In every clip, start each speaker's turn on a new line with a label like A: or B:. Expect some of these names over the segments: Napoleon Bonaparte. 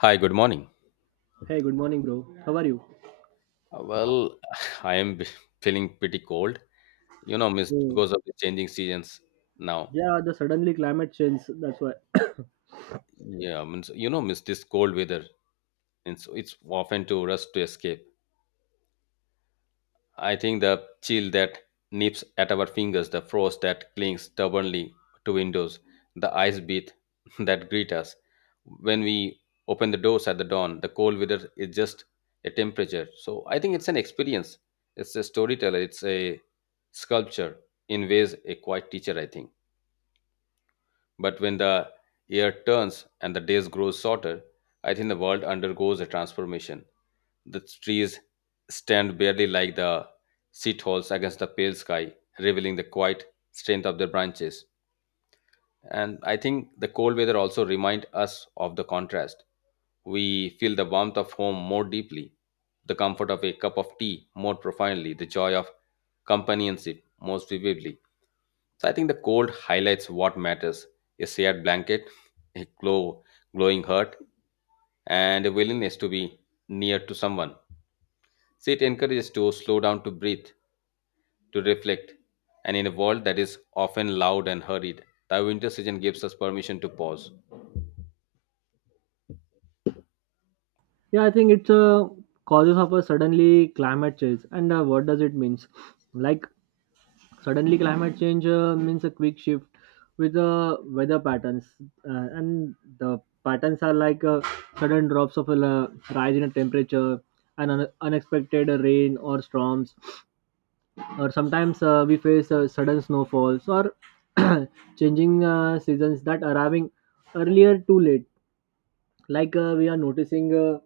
A: Hi, good morning.
B: Hey, good morning, bro. How are you?
A: Uh, Well, I am b- feeling pretty cold, you know, miss,
B: Oh,
A: because of the changing seasons now.
B: yeah, the suddenly climate change. That's why.
A: Yeah, means you know, miss this cold weather. And so it's often to rush to escape. I think the chill that nips at our fingers, the frost that clings stubbornly to windows, the ice beat that greet us. When we open the doors at the dawn, the cold weather is just a temperature. So I think it's an experience. It's a storyteller. It's a sculpture in ways a quiet teacher, I think. But when the year turns and the days grow shorter, I think the world undergoes a transformation. The trees stand barely like the seat holes against the pale sky, revealing the quiet strength of their branches. And I think the cold weather also reminds us of the contrast. We feel the warmth of home more deeply, the comfort of a cup of tea more profoundly, the joy of companionship most vividly. So I think the cold highlights what matters, a shared blanket, a glowing heart, and a willingness to be near to someone. So it encourages to slow down to breathe, to reflect, and in a world that is often loud and hurried, the winter season gives us permission to pause.
B: Yeah, I think it's causes of a suddenly climate change. And what does it means? Like suddenly climate change means a quick shift with the weather patterns, and the patterns are like sudden drops of rise in a temperature, and unexpected rain or storms or sometimes we face sudden snowfalls or changing seasons that arriving earlier too late like we are noticing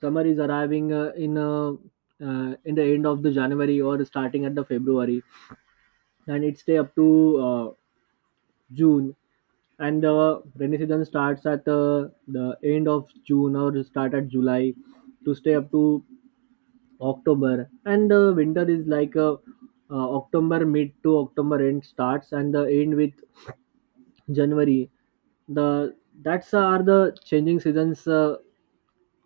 B: summer is arriving in the end of the january or starting at the february, and it stay up to uh, june, and the rainy season starts at the end of june or start at july to stay up to October, and the winter is like October mid to October end starts and the end with January. The that's are the changing seasons uh,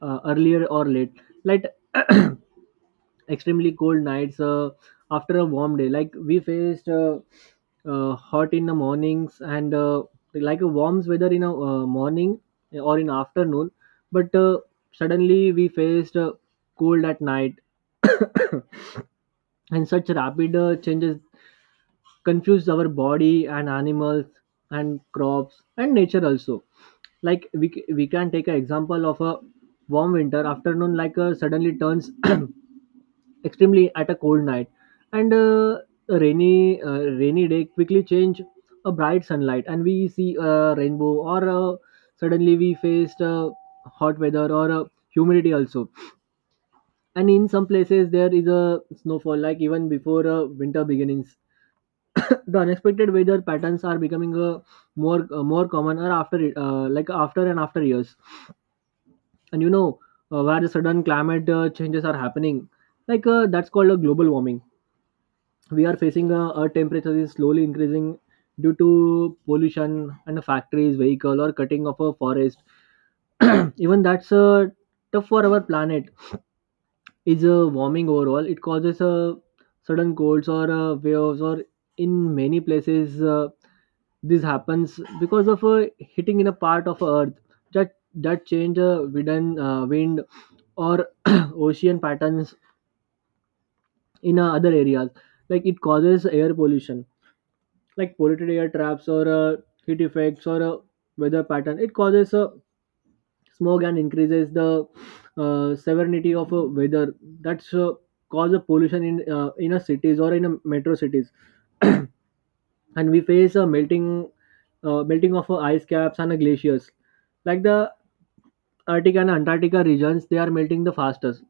B: uh, earlier or late. Like extremely cold nights after a warm day. Like we faced hot in the mornings and like a warm weather in a morning or in afternoon, but suddenly we faced cold at night, and such rapid changes confuse our body and animals and crops and nature also. Like we can take an example of a warm winter afternoon, like suddenly turns extremely at a cold night, and a rainy day quickly change a bright sunlight and we see a rainbow, or suddenly we faced hot weather or humidity also, and in some places there is a snowfall like even before winter beginnings. The unexpected weather patterns are becoming more common like after and after years. And you know, where the sudden climate changes are happening, like that's called a global warming. We are facing a temperature is slowly increasing due to pollution and factories, vehicle, or cutting of a forest. Even that's tough for our planet is warming overall. It causes sudden colds or waves or in many places, this happens because of a hitting in a part of Earth that change a wind or ocean patterns in other areas. Like it causes air pollution, like polluted air traps or heat effects or weather pattern. It causes smog and increases the severity of weather. That's cause a pollution in a cities or in a metro cities. And we face a melting of ice caps and glaciers, like the Arctic and Antarctica regions, they are melting the fastest.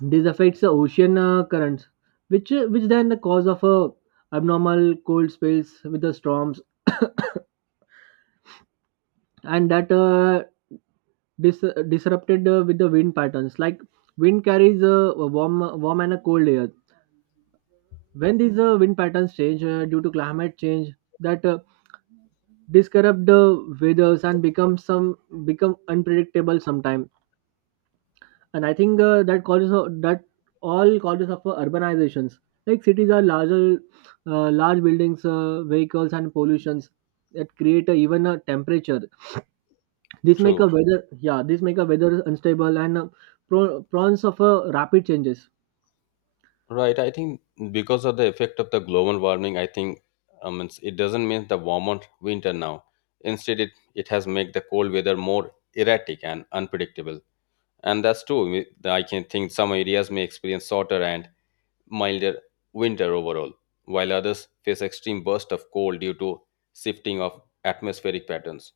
B: This affects the ocean currents, which which then the cause of a abnormal cold spells with the storms, and that dis- disrupted with the wind patterns. Like wind carries a warm and a cold air. When these wind patterns change due to climate change, that disrupt the weathers and become unpredictable sometimes. And I think that all causes of urbanizations, like cities are larger, large buildings, vehicles and pollutions that create even a temperature, this make a
A: True.
B: weather, yeah, this make a weather unstable and prawns of rapid changes.
A: Right. I think because of the effect of the global warming, I think it doesn't mean the warmer winter now. Instead, it has made the cold weather more erratic and unpredictable. And that's true. I can think some areas may experience shorter and milder winter overall, while others face extreme bursts of cold due to shifting of atmospheric patterns.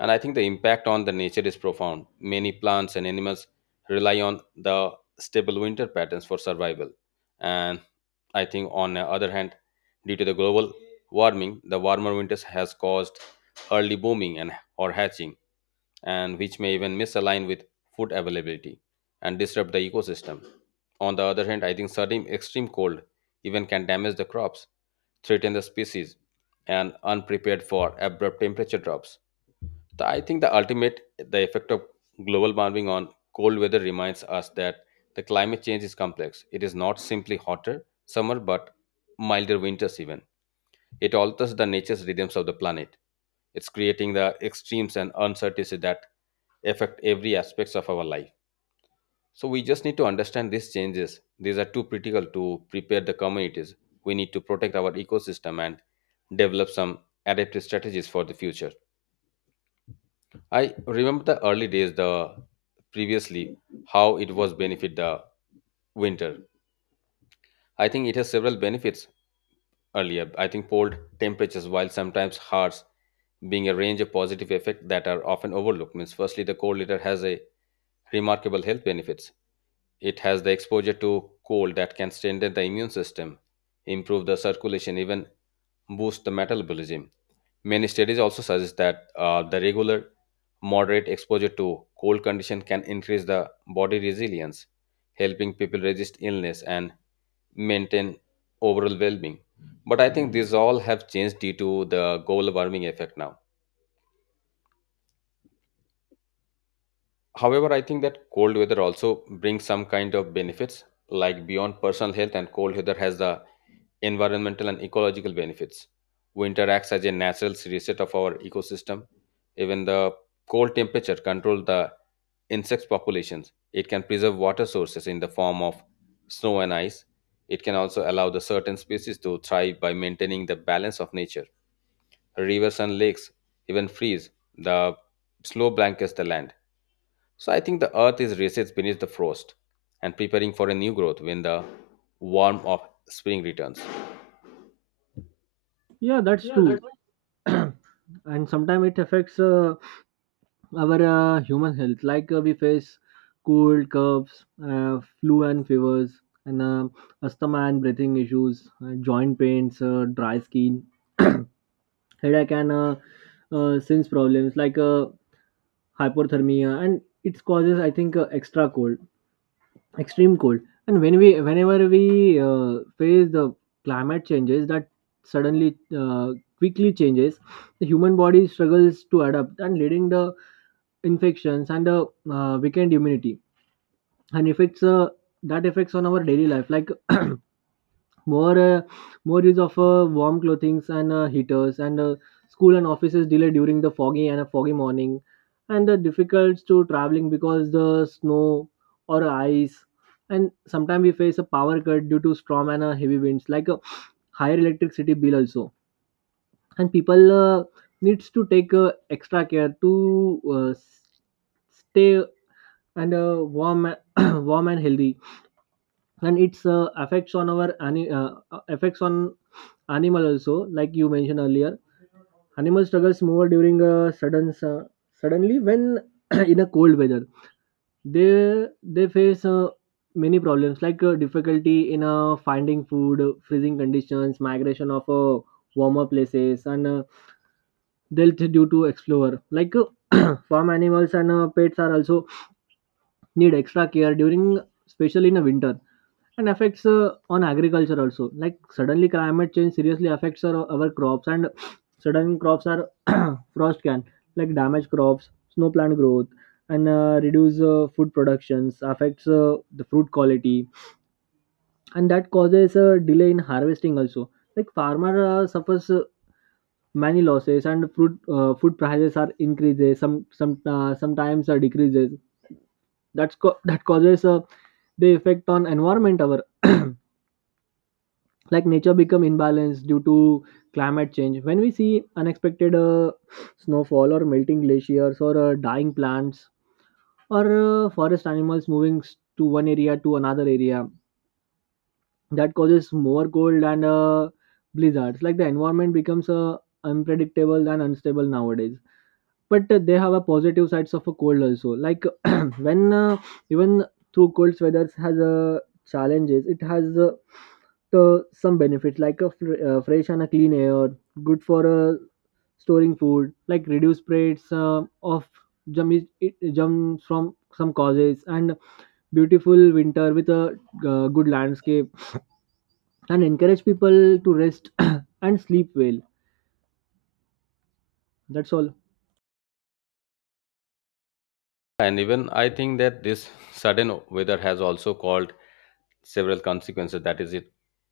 A: And I think the impact on the nature is profound. Many plants and animals rely on the stable winter patterns for survival. And I think on the other hand, due to the global warming, the warmer winters has caused early booming and or hatching, and which may even misalign with food availability and disrupt the ecosystem. On the other hand, I think sudden extreme cold even can damage the crops, threaten the species, and unprepared for abrupt temperature drops. I think the ultimate the effect of global warming on cold weather reminds us that the climate change is complex. It is not simply hotter summer but milder winters even. It alters the nature's rhythms of the planet. It's creating the extremes and uncertainty that affect every aspects of our life. So we just need to understand these changes. These are too critical to prepare the communities. We need to protect our ecosystem and develop some adaptive strategies for the future. I remember the early days, the previously how it was benefit the winter. I think it has several benefits earlier. I think cold temperatures, while sometimes harsh, being a range of positive effect that are often overlooked. Means firstly, the cold litter has a remarkable health benefits. It has the exposure to cold that can strengthen the immune system, improve the circulation, even boost the metabolism. Many studies also suggest that the regular moderate exposure to cold condition can increase the body resilience, helping people resist illness and maintain overall well-being. But I think these all have changed due to the global warming effect now. However, I think that cold weather also brings some kind of benefits, like beyond personal health, and cold weather has the environmental and ecological benefits. Winter acts as a natural reset of our ecosystem. Even the cold temperature controls the insect populations. It can preserve water sources in the form of snow and ice. It can also allow the certain species to thrive by maintaining the balance of nature. Rivers and lakes even freeze. The snow blankets the land, so I think the earth is recessed beneath the frost and preparing for a new growth when the warmth of spring returns.
B: Yeah, that's
A: Yeah, that's
B: true. And sometimes it affects our human health, like we face cold coughs, flu and fevers and asthma and breathing issues, joint pains, dry skin, headache, and since problems like hypothermia, and it causes I think extra cold, extreme cold. And whenever we face the climate changes that suddenly quickly changes, the human body struggles to adapt and leading the infections and the weakened immunity, and affects that affects on our daily life, like more uh, more use of warm clothings and heaters, and school and offices delay during the foggy and a foggy morning, and difficult to traveling because the snow or ice. And sometimes we face a power cut due to storm and heavy winds, like a higher electricity bill also. And people needs to take extra care to stay and warm warm and healthy. And its effects on animal also, like you mentioned earlier, animal struggles more during a suddenly when in a cold weather they face many problems, like difficulty in finding food, freezing conditions, migration of warmer places, and death due to explorer, like farm animals and pets are also need extra care during, especially in a winter. And affects on agriculture also, like suddenly climate change seriously affects our crops, and sudden crops are frost can like damage crops, snow plant growth, and reduce food productions, affects the fruit quality, and that causes a delay in harvesting also. Like farmer suffers many losses, and fruit food prices are increases, sometimes decreases. That causes the effect on environment our like nature become imbalanced due to climate change, when we see unexpected snowfall or melting glaciers or dying plants or forest animals moving to one area to another area, that causes more cold and blizzards. Like the environment becomes unpredictable and unstable nowadays. But they have a positive sides of a cold also, like when even through cold weather has challenges, it has the some benefits, like a fresh and a clean air, good for storing food, like reduce rates of germs from some causes, and beautiful winter with a good landscape, and encourage people to rest and sleep well. That's all.
A: And even I think that this sudden weather has also caused several consequences. That is,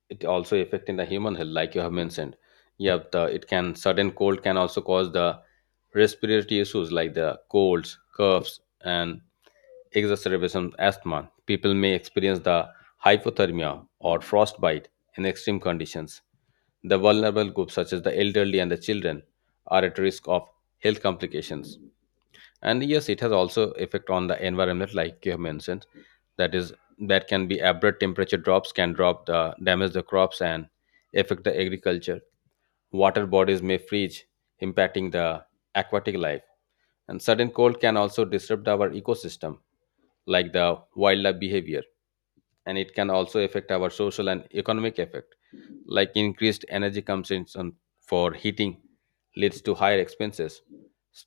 A: it also affecting the human health, like you have mentioned. Yeah, the it can sudden cold can also cause the respiratory issues like the colds, coughs, and exacerbation asthma. People may experience the hypothermia or frostbite in extreme conditions. The vulnerable groups, such as the elderly and the children, are at risk of health complications. And yes, it has also effect on the environment, like you have mentioned. That is, that can be abrupt temperature drops can drop the damage the crops and affect the agriculture. Water bodies may freeze, impacting the aquatic life. And sudden cold can also disrupt our ecosystem, like the wildlife behavior, and it can also affect our social and economic effect, like increased energy consumption for heating leads to higher expenses.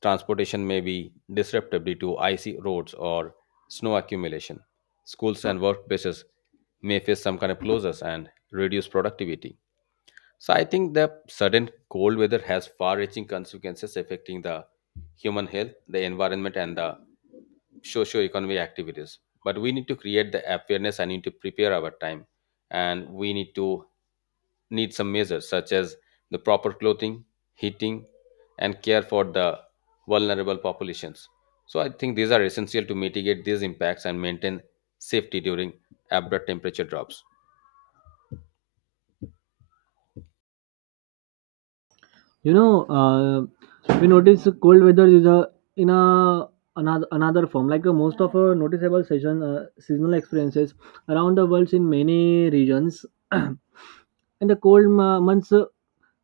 A: Transportation may be disrupted due to icy roads or snow accumulation. Schools and workplaces may face some kind of closures and reduce productivity. So I think the sudden cold weather has far-reaching consequences affecting the human health, the environment, and the socio-economic activities. But we need to create the awareness. I need to prepare our time, and we need to need some measures such as the proper clothing, heating, and care for the vulnerable populations. So I think these are essential to mitigate these impacts and maintain safety during abrupt temperature drops.
B: You know, we notice cold weather is a in a another form. Like most of our noticeable seasonal experiences around the world in many regions, and the cold months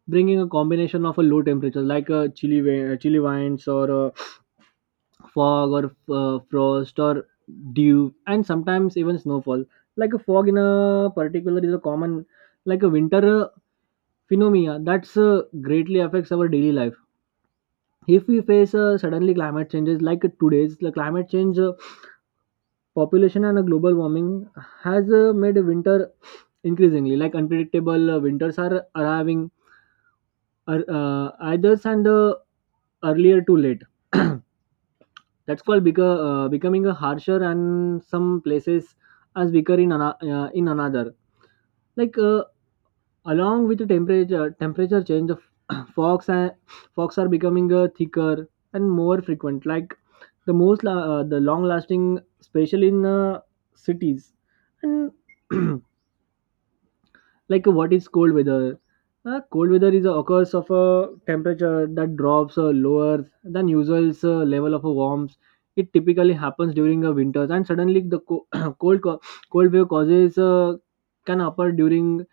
B: bringing a combination of a low temperature, like chilly winds, or fog, or frost, or dew, and sometimes even snowfall. Like a fog in a particular is a common, like a winter phenomena that's greatly affects our daily life if we face suddenly climate changes. Like today's the climate change, population and global warming has made winter increasingly like unpredictable. Winters are arriving either and earlier too late. That's called becoming a harsher and some places as weaker in, in another, like along with the temperature change, the f- fogs and fogs are becoming thicker and more frequent. Like the the long lasting, especially in cities, and like, what is cold weather? Cold weather is occurs of a temperature that drops lower than usual level of warmth. It typically happens during the winters, and suddenly the cold co- cold wave causes can occur during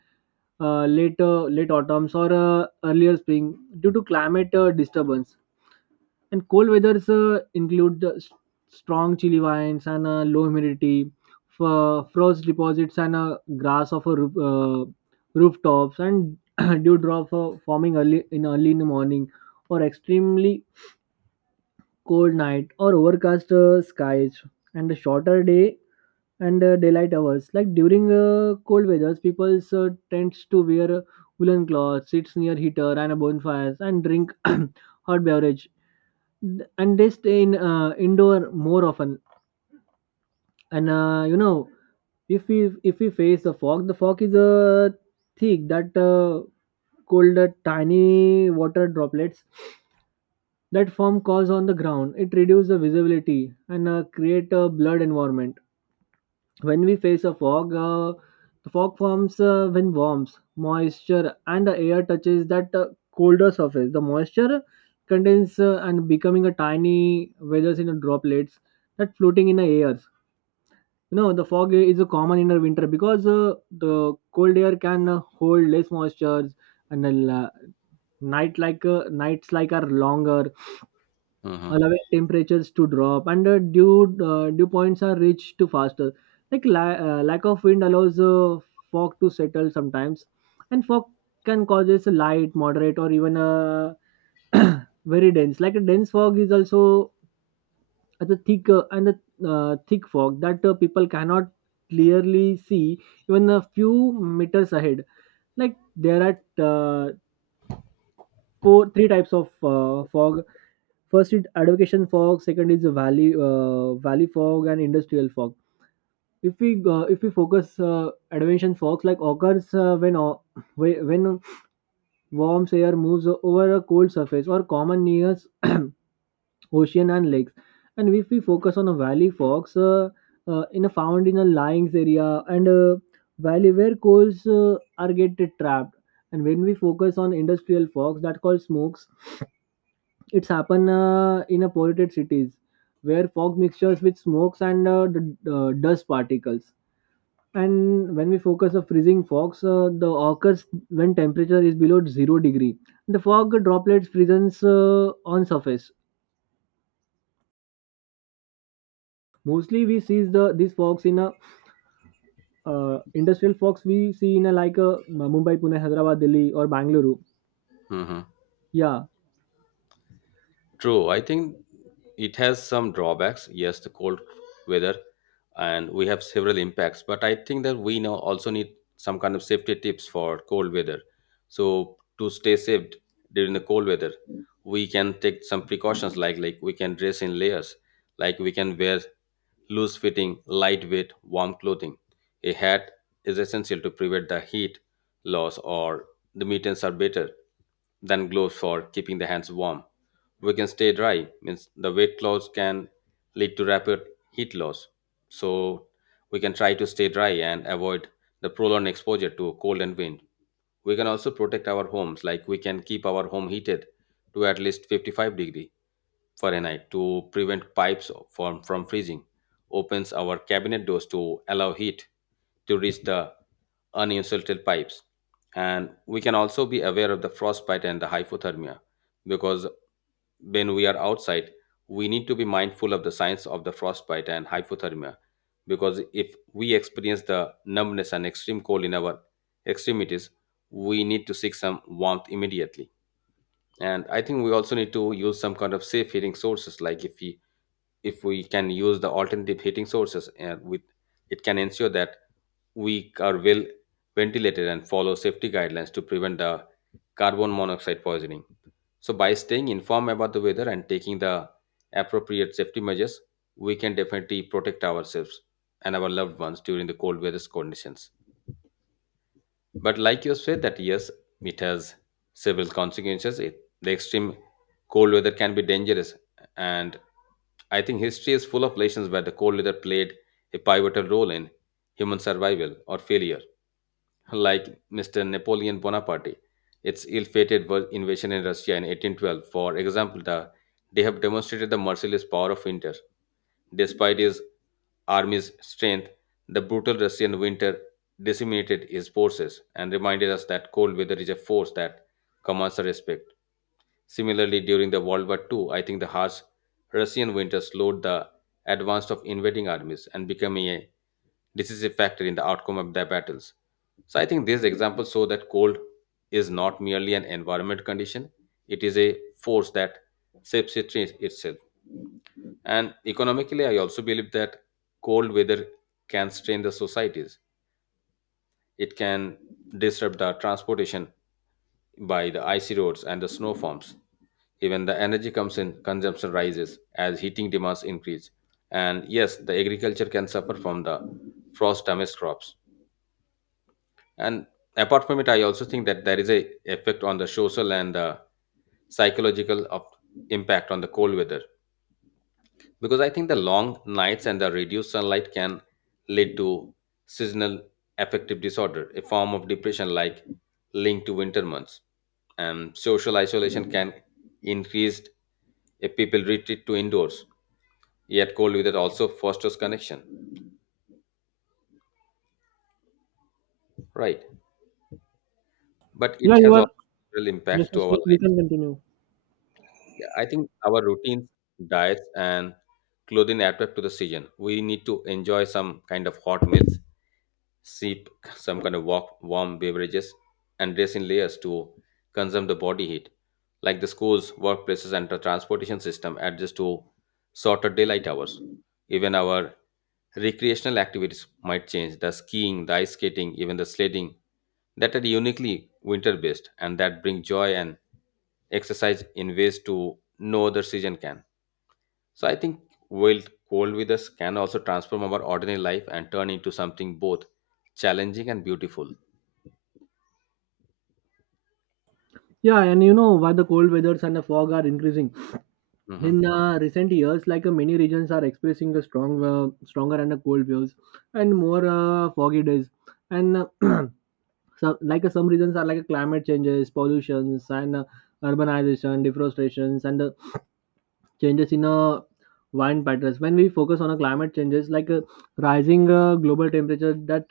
B: late autumns or earlier spring due to climate disturbance. And cold weathers include the strong chilly winds and low humidity, frost deposits and grass of a roof, rooftops, and dewdrop forming early in the morning, or extremely cold night, or overcast skies, and a shorter day and daylight hours. Like during cold weathers, people tends to wear woolen clothes, sits near heater and a bonfires, and drink hot beverage. And they stay in indoor more often. And you know, if we face the fog is thick that cold tiny water droplets that form cause on the ground. It reduces the visibility and create a blurred environment. When we face a fog, the fog forms when warms moisture and the air touches that colder surface. The moisture condenses and becoming a tiny weathers in the droplets that floating in the air. The fog is a common in the winter because the cold air can hold less moisture and night nights like are longer,
A: Hmm.
B: allowing temperatures to drop and dew points are reached to faster, like lack of wind allows fog to settle sometimes. And fog can causes a light moderate or even a very dense, like a dense fog is also as a thick and a thick fog that people cannot clearly see even a few meters ahead. Like there are uh, four three types of fog. First is advocation fog, second is valley fog, and industrial fog. If we if we focus advention fogs like occurs when when warm air moves over a cold surface or common near ocean and lakes. And if we focus on a valley fogs in a found in a lying area and valley where coals are get trapped. And when we focus on industrial fogs that called smokes, it's happen in a polluted cities where fog mixtures with smokes and dust particles. And when we focus on freezing fogs, the occurs when temperature is below zero degree. The fog droplets freezes on surface. Mostly, we see the these fogs in a industrial fogs we see in a like a Mumbai, Pune, Hyderabad, Delhi, or Bangalore.
A: Hmm.
B: Yeah,
A: True, I think it has some drawbacks. Yes, the cold weather, and we have several impacts. But I think that we now also need some kind of safety tips for cold weather. So to stay safe during the cold weather, we can take some precautions, like we can dress in layers, like we can wear loose fitting, lightweight, warm clothing. A hat is essential to prevent the heat loss, or the mittens are better than gloves for keeping the hands warm. We can stay dry, means the wet clothes can lead to rapid heat loss. So we can try to stay dry and avoid the prolonged exposure to cold and wind. We can also protect our homes, like we can keep our home heated to at least 55-degree Fahrenheit to prevent pipes from freezing, opens our cabinet doors to allow heat to reach the uninsulted pipes. And we can also be aware of the frostbite and the hypothermia because when we are outside, we need to be mindful of the signs of the frostbite and hypothermia, because if we experience the numbness and extreme cold in our extremities, we need to seek some warmth immediately. And I think we also need to use some kind of safe heating sources, like if we can use the alternative heating sources, and with it can ensure that we are well ventilated and follow safety guidelines to prevent the carbon monoxide poisoning. So by staying informed about the weather and taking the appropriate safety measures, we can definitely protect ourselves and our loved ones during the cold weather conditions. But like you said, that yes, it has several consequences. It, the extreme cold weather can be dangerous, and I think history is full of lessons where the cold weather played a pivotal role in human survival or failure. Like Mr. Napoleon Bonaparte, its ill-fated world invasion in Russia in 1812, for example, they have demonstrated the merciless power of winter. Despite his army's strength, the brutal Russian winter decimated his forces and reminded us that cold weather is a force that commands our respect. Similarly, during the World War II, I think the harsh Russian winter slowed the advance of invading armies and becoming a decisive factor in the outcome of their battles. So I think these examples show that cold is not merely an environment condition, it is a force that shapes it itself. And economically, I also believe that cold weather can strain the societies. It can disrupt the transportation by the icy roads and the snow forms. Even the energy comes in, consumption rises as heating demands increase. And yes, the agriculture can suffer from the frost damaged crops. And apart from it, I also think that there is a effect on the social and psychological of impact on the cold weather, because I think the long nights and the reduced sunlight can lead to seasonal affective disorder, a form of depression like linked to winter months, and social isolation can increase if people retreat to indoors. Yet cold weather also fosters connection, right, but it
B: yeah, you
A: has
B: are.
A: also real
B: Yes,
A: impact to
B: yes,
A: our
B: you
A: life.
B: can continue.
A: Yeah, I think our routines, diets, and clothing adapt to the season. We need to enjoy some kind of hot meals, sip some kind of warm beverages, and dress in layers to consume the body heat. Like the schools, workplaces, and the transportation system adjust to shorter daylight hours. Even our recreational activities might change. The skiing, the ice skating, even the sledding that are uniquely winter based and that bring joy and exercise in ways to no other season can. So I think wild cold weathers can also transform our ordinary life and turn into something both challenging and beautiful.
B: Yeah, and you know why the cold weathers and the fog are increasing.
A: Hmm.
B: In recent years, like many regions are expressing a strong, stronger and cold waves and more foggy days, and some like some reasons are like climate changes, pollutions, and urbanization, deforestations, and changes in wind patterns. When we focus on a climate changes, like rising global temperature that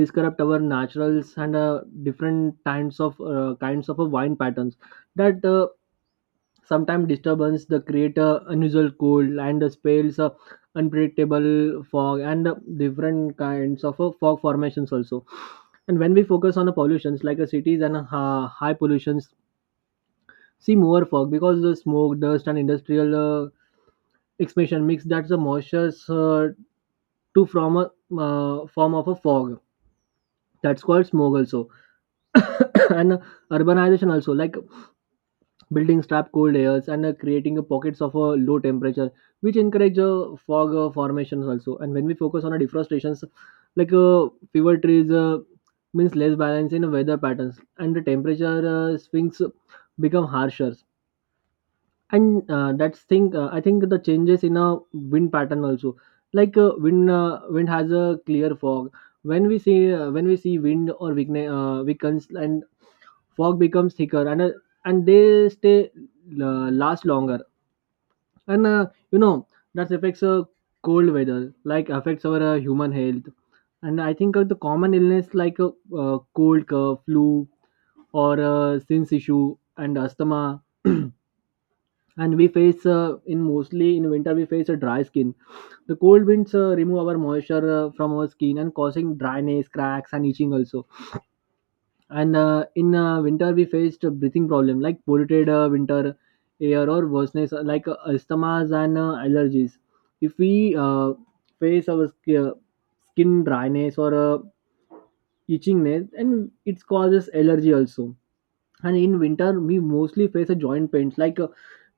B: disrupt our naturals and different kinds of wine patterns that sometimes disturbance the create unusual cold and the spells, unpredictable fog and different kinds of fog formations also. And when we focus on the pollutions, like cities and high pollutions see more fog because the smoke, dust, and industrial expansion mix that's the moistures to from a form of a fog. That's called smog also, and urbanization also, like buildings trap cold airs and creating pockets of a low temperature, which encourage fog formations also. And when we focus on deforestations, like fever trees means less balance in weather patterns, and the temperature swings become harsher. And that's thing I think the changes in a wind pattern also, like wind has a clear fog. When we see when we see wind or weakens and fog becomes thicker and they stay last longer. And uh, you know that affects cold weather, like affects our human health. And I think the common illness like cold cough, flu or sinus issue and asthma. And we face in mostly in winter we face a dry skin. The cold winds remove our moisture from our skin and causing dryness cracks and itching also. And in winter we faced a breathing problem like polluted winter air or worseness like asthmas and allergies. If we face our sk- uh, skin dryness or itchingness and it causes allergy also. And in winter we mostly face a joint pains, like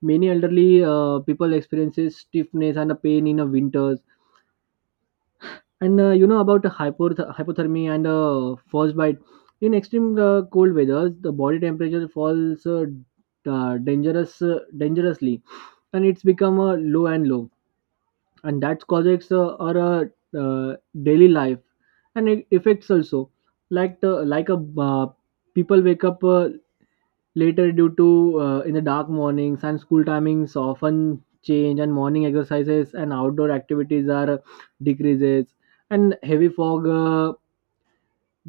B: many elderly people experiences stiffness and a pain in the winters. And about hypothermia and frostbite, in extreme cold weathers the body temperature falls dangerously and it's become low and low. And that causes our uh, daily life and it affects also, like like a people wake up later, due to in the dark mornings, and school timings often change, and morning exercises and outdoor activities are decreases, and heavy fog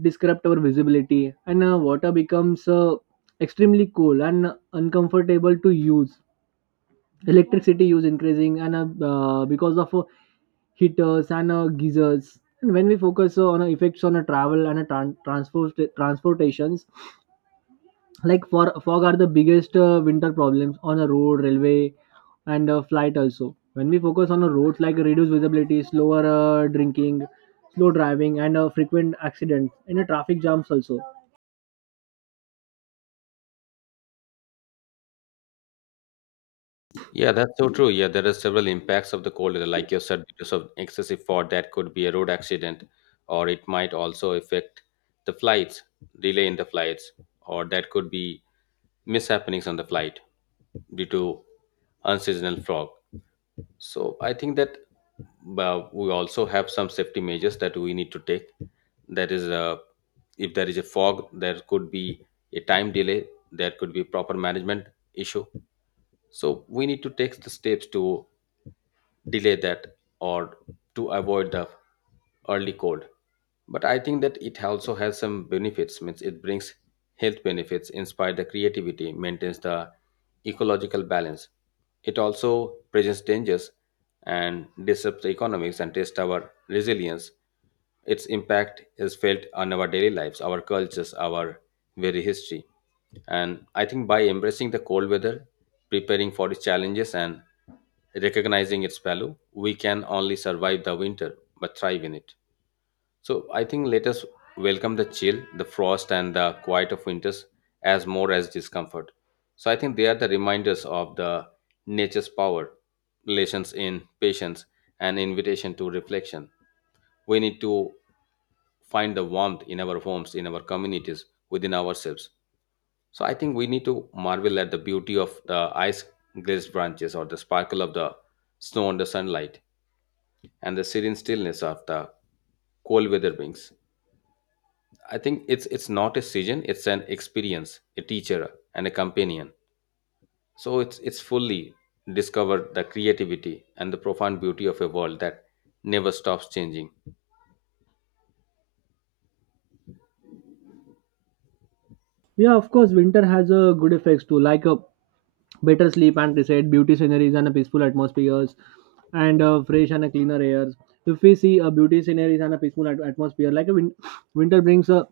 B: disrupt our visibility, and water becomes extremely cool and uncomfortable to use. Electricity use increasing, and because of heaters and geysers. And when we focus on effects on a travel and a transport transportations, like for fog are the biggest winter problems on a road railway and flight also. When we focus on a roads, like reduced visibility, slower drinking, slow driving and frequent accidents and traffic jams also.
A: Yeah, that's so true. Yeah, there are several impacts of the cold weather, like you said, because of excessive fog, that could be a road accident, or it might also affect the flights, delay in the flights, or that could be mishappenings on the flight due to unseasonal fog. So I think that we also have some safety measures that we need to take. That is, if there is a fog, there could be a time delay. There could be proper management issue. So we need to take the steps to delay that or to avoid the early cold. But I think that it also has some benefits. Means it brings health benefits, inspire the creativity, maintains the ecological balance. It also presents dangers and disrupts the economics and tests our resilience. Its impact is felt on our daily lives, our cultures, our very history. And I think by embracing the cold weather, preparing for its challenges, and recognizing its value, we can only survive the winter but thrive in it. So I think let us welcome the chill, the frost, and the quiet of winters as more as discomfort. So I think they are the reminders of the nature's power, relations in patience, and invitation to reflection. We need to find the warmth in our homes, in our communities, within ourselves. So I think we need to marvel at the beauty of the ice glazed branches or the sparkle of the snow under sunlight and the serene stillness of the cold weather wings. I think it's not a season, it's an experience, a teacher and a companion. So it's fully discovered the creativity and the profound beauty of a world that never stops changing.
B: Yeah, of course, winter has a good effects too, like better sleep and reset beauty sceneries and peaceful atmospheres and fresh and cleaner airs. If we see a beauty sceneries and a peaceful atmosphere, like a winter brings a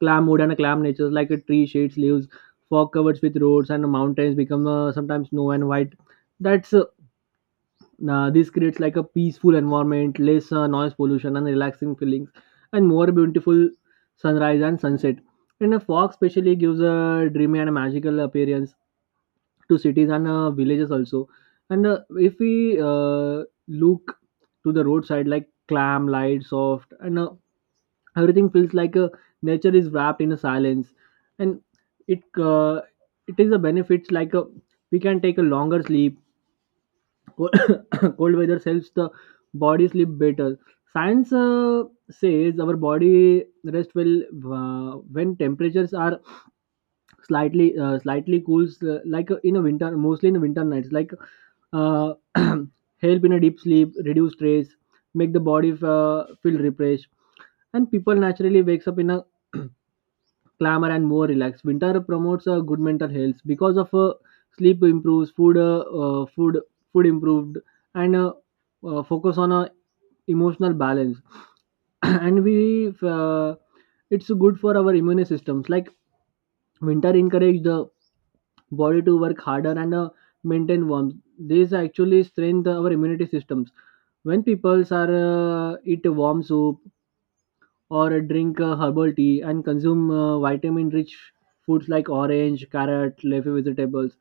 B: Clamwood and clam natures, like a tree shades leaves, fog covers with roads and mountains become sometimes snow and white. That's uh, this creates like a peaceful environment, less noise pollution, and relaxing feelings, and more beautiful sunrise and sunset. And a fog specially gives a dreamy and magical appearance to cities and villages also. And if we look to the roadside, like clam, light, soft, and everything feels like nature is wrapped in a silence, and it uh, it is a benefits, like we can take a longer sleep. Cold, cold weather helps the body sleep better. Science says our body rest well when temperatures are slightly cools, like in a winter, mostly in the winter nights, like help in a deep sleep, reduce stress, make the body feel refreshed, and people naturally wakes up in a clamor and more relaxed. Winter promotes good mental health because of sleep improves, food food improved, and focus on emotional balance. And we it's good for our immune systems. Like winter encourage the body to work harder and maintain warmth. This actually strengthen our immunity systems. When people are eat warm soup, or drink herbal tea and consume vitamin rich foods like orange, carrot, leafy vegetables.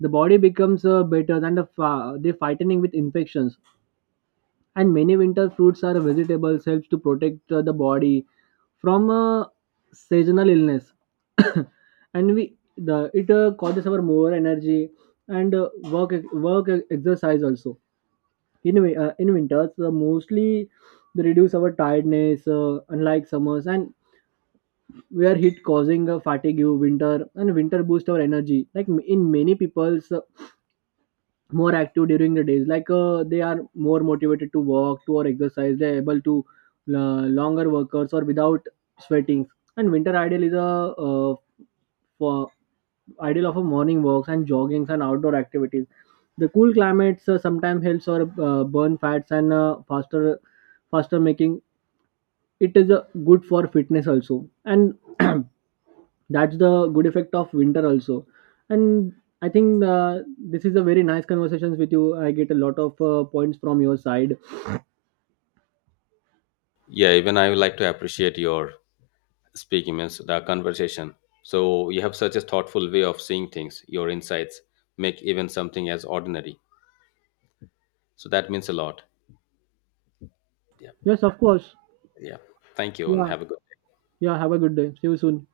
B: The body becomes better than the they fighting with infections. And many winter fruits or vegetables helps to protect the body from seasonal illness. And we the it causes our more energy and work work exercise also. In in winters, mostly they reduce our tiredness, unlike summers, and were hit causing a fatigue winter, and winter boost our energy, like in many people's more active during the days, like they are more motivated to walk to or exercise, they're able to longer workers or without sweating. And winter ideal is a for ideal of a morning walks and joggings and outdoor activities. The cool climates sometimes helps or burn fats and faster making it is good for fitness also. And that's the good effect of winter also. And I think this is a very nice conversations with you. I get a lot of points from your side.
A: Yeah, even I would like to appreciate your speaking means the conversation. So you have such a thoughtful way of seeing things. Your insights make even something as ordinary. So that means a lot. Yeah.
B: Yes, of course.
A: Yeah. Thank you and
B: Yeah.
A: have a good
B: Yeah, have a good day. See you soon.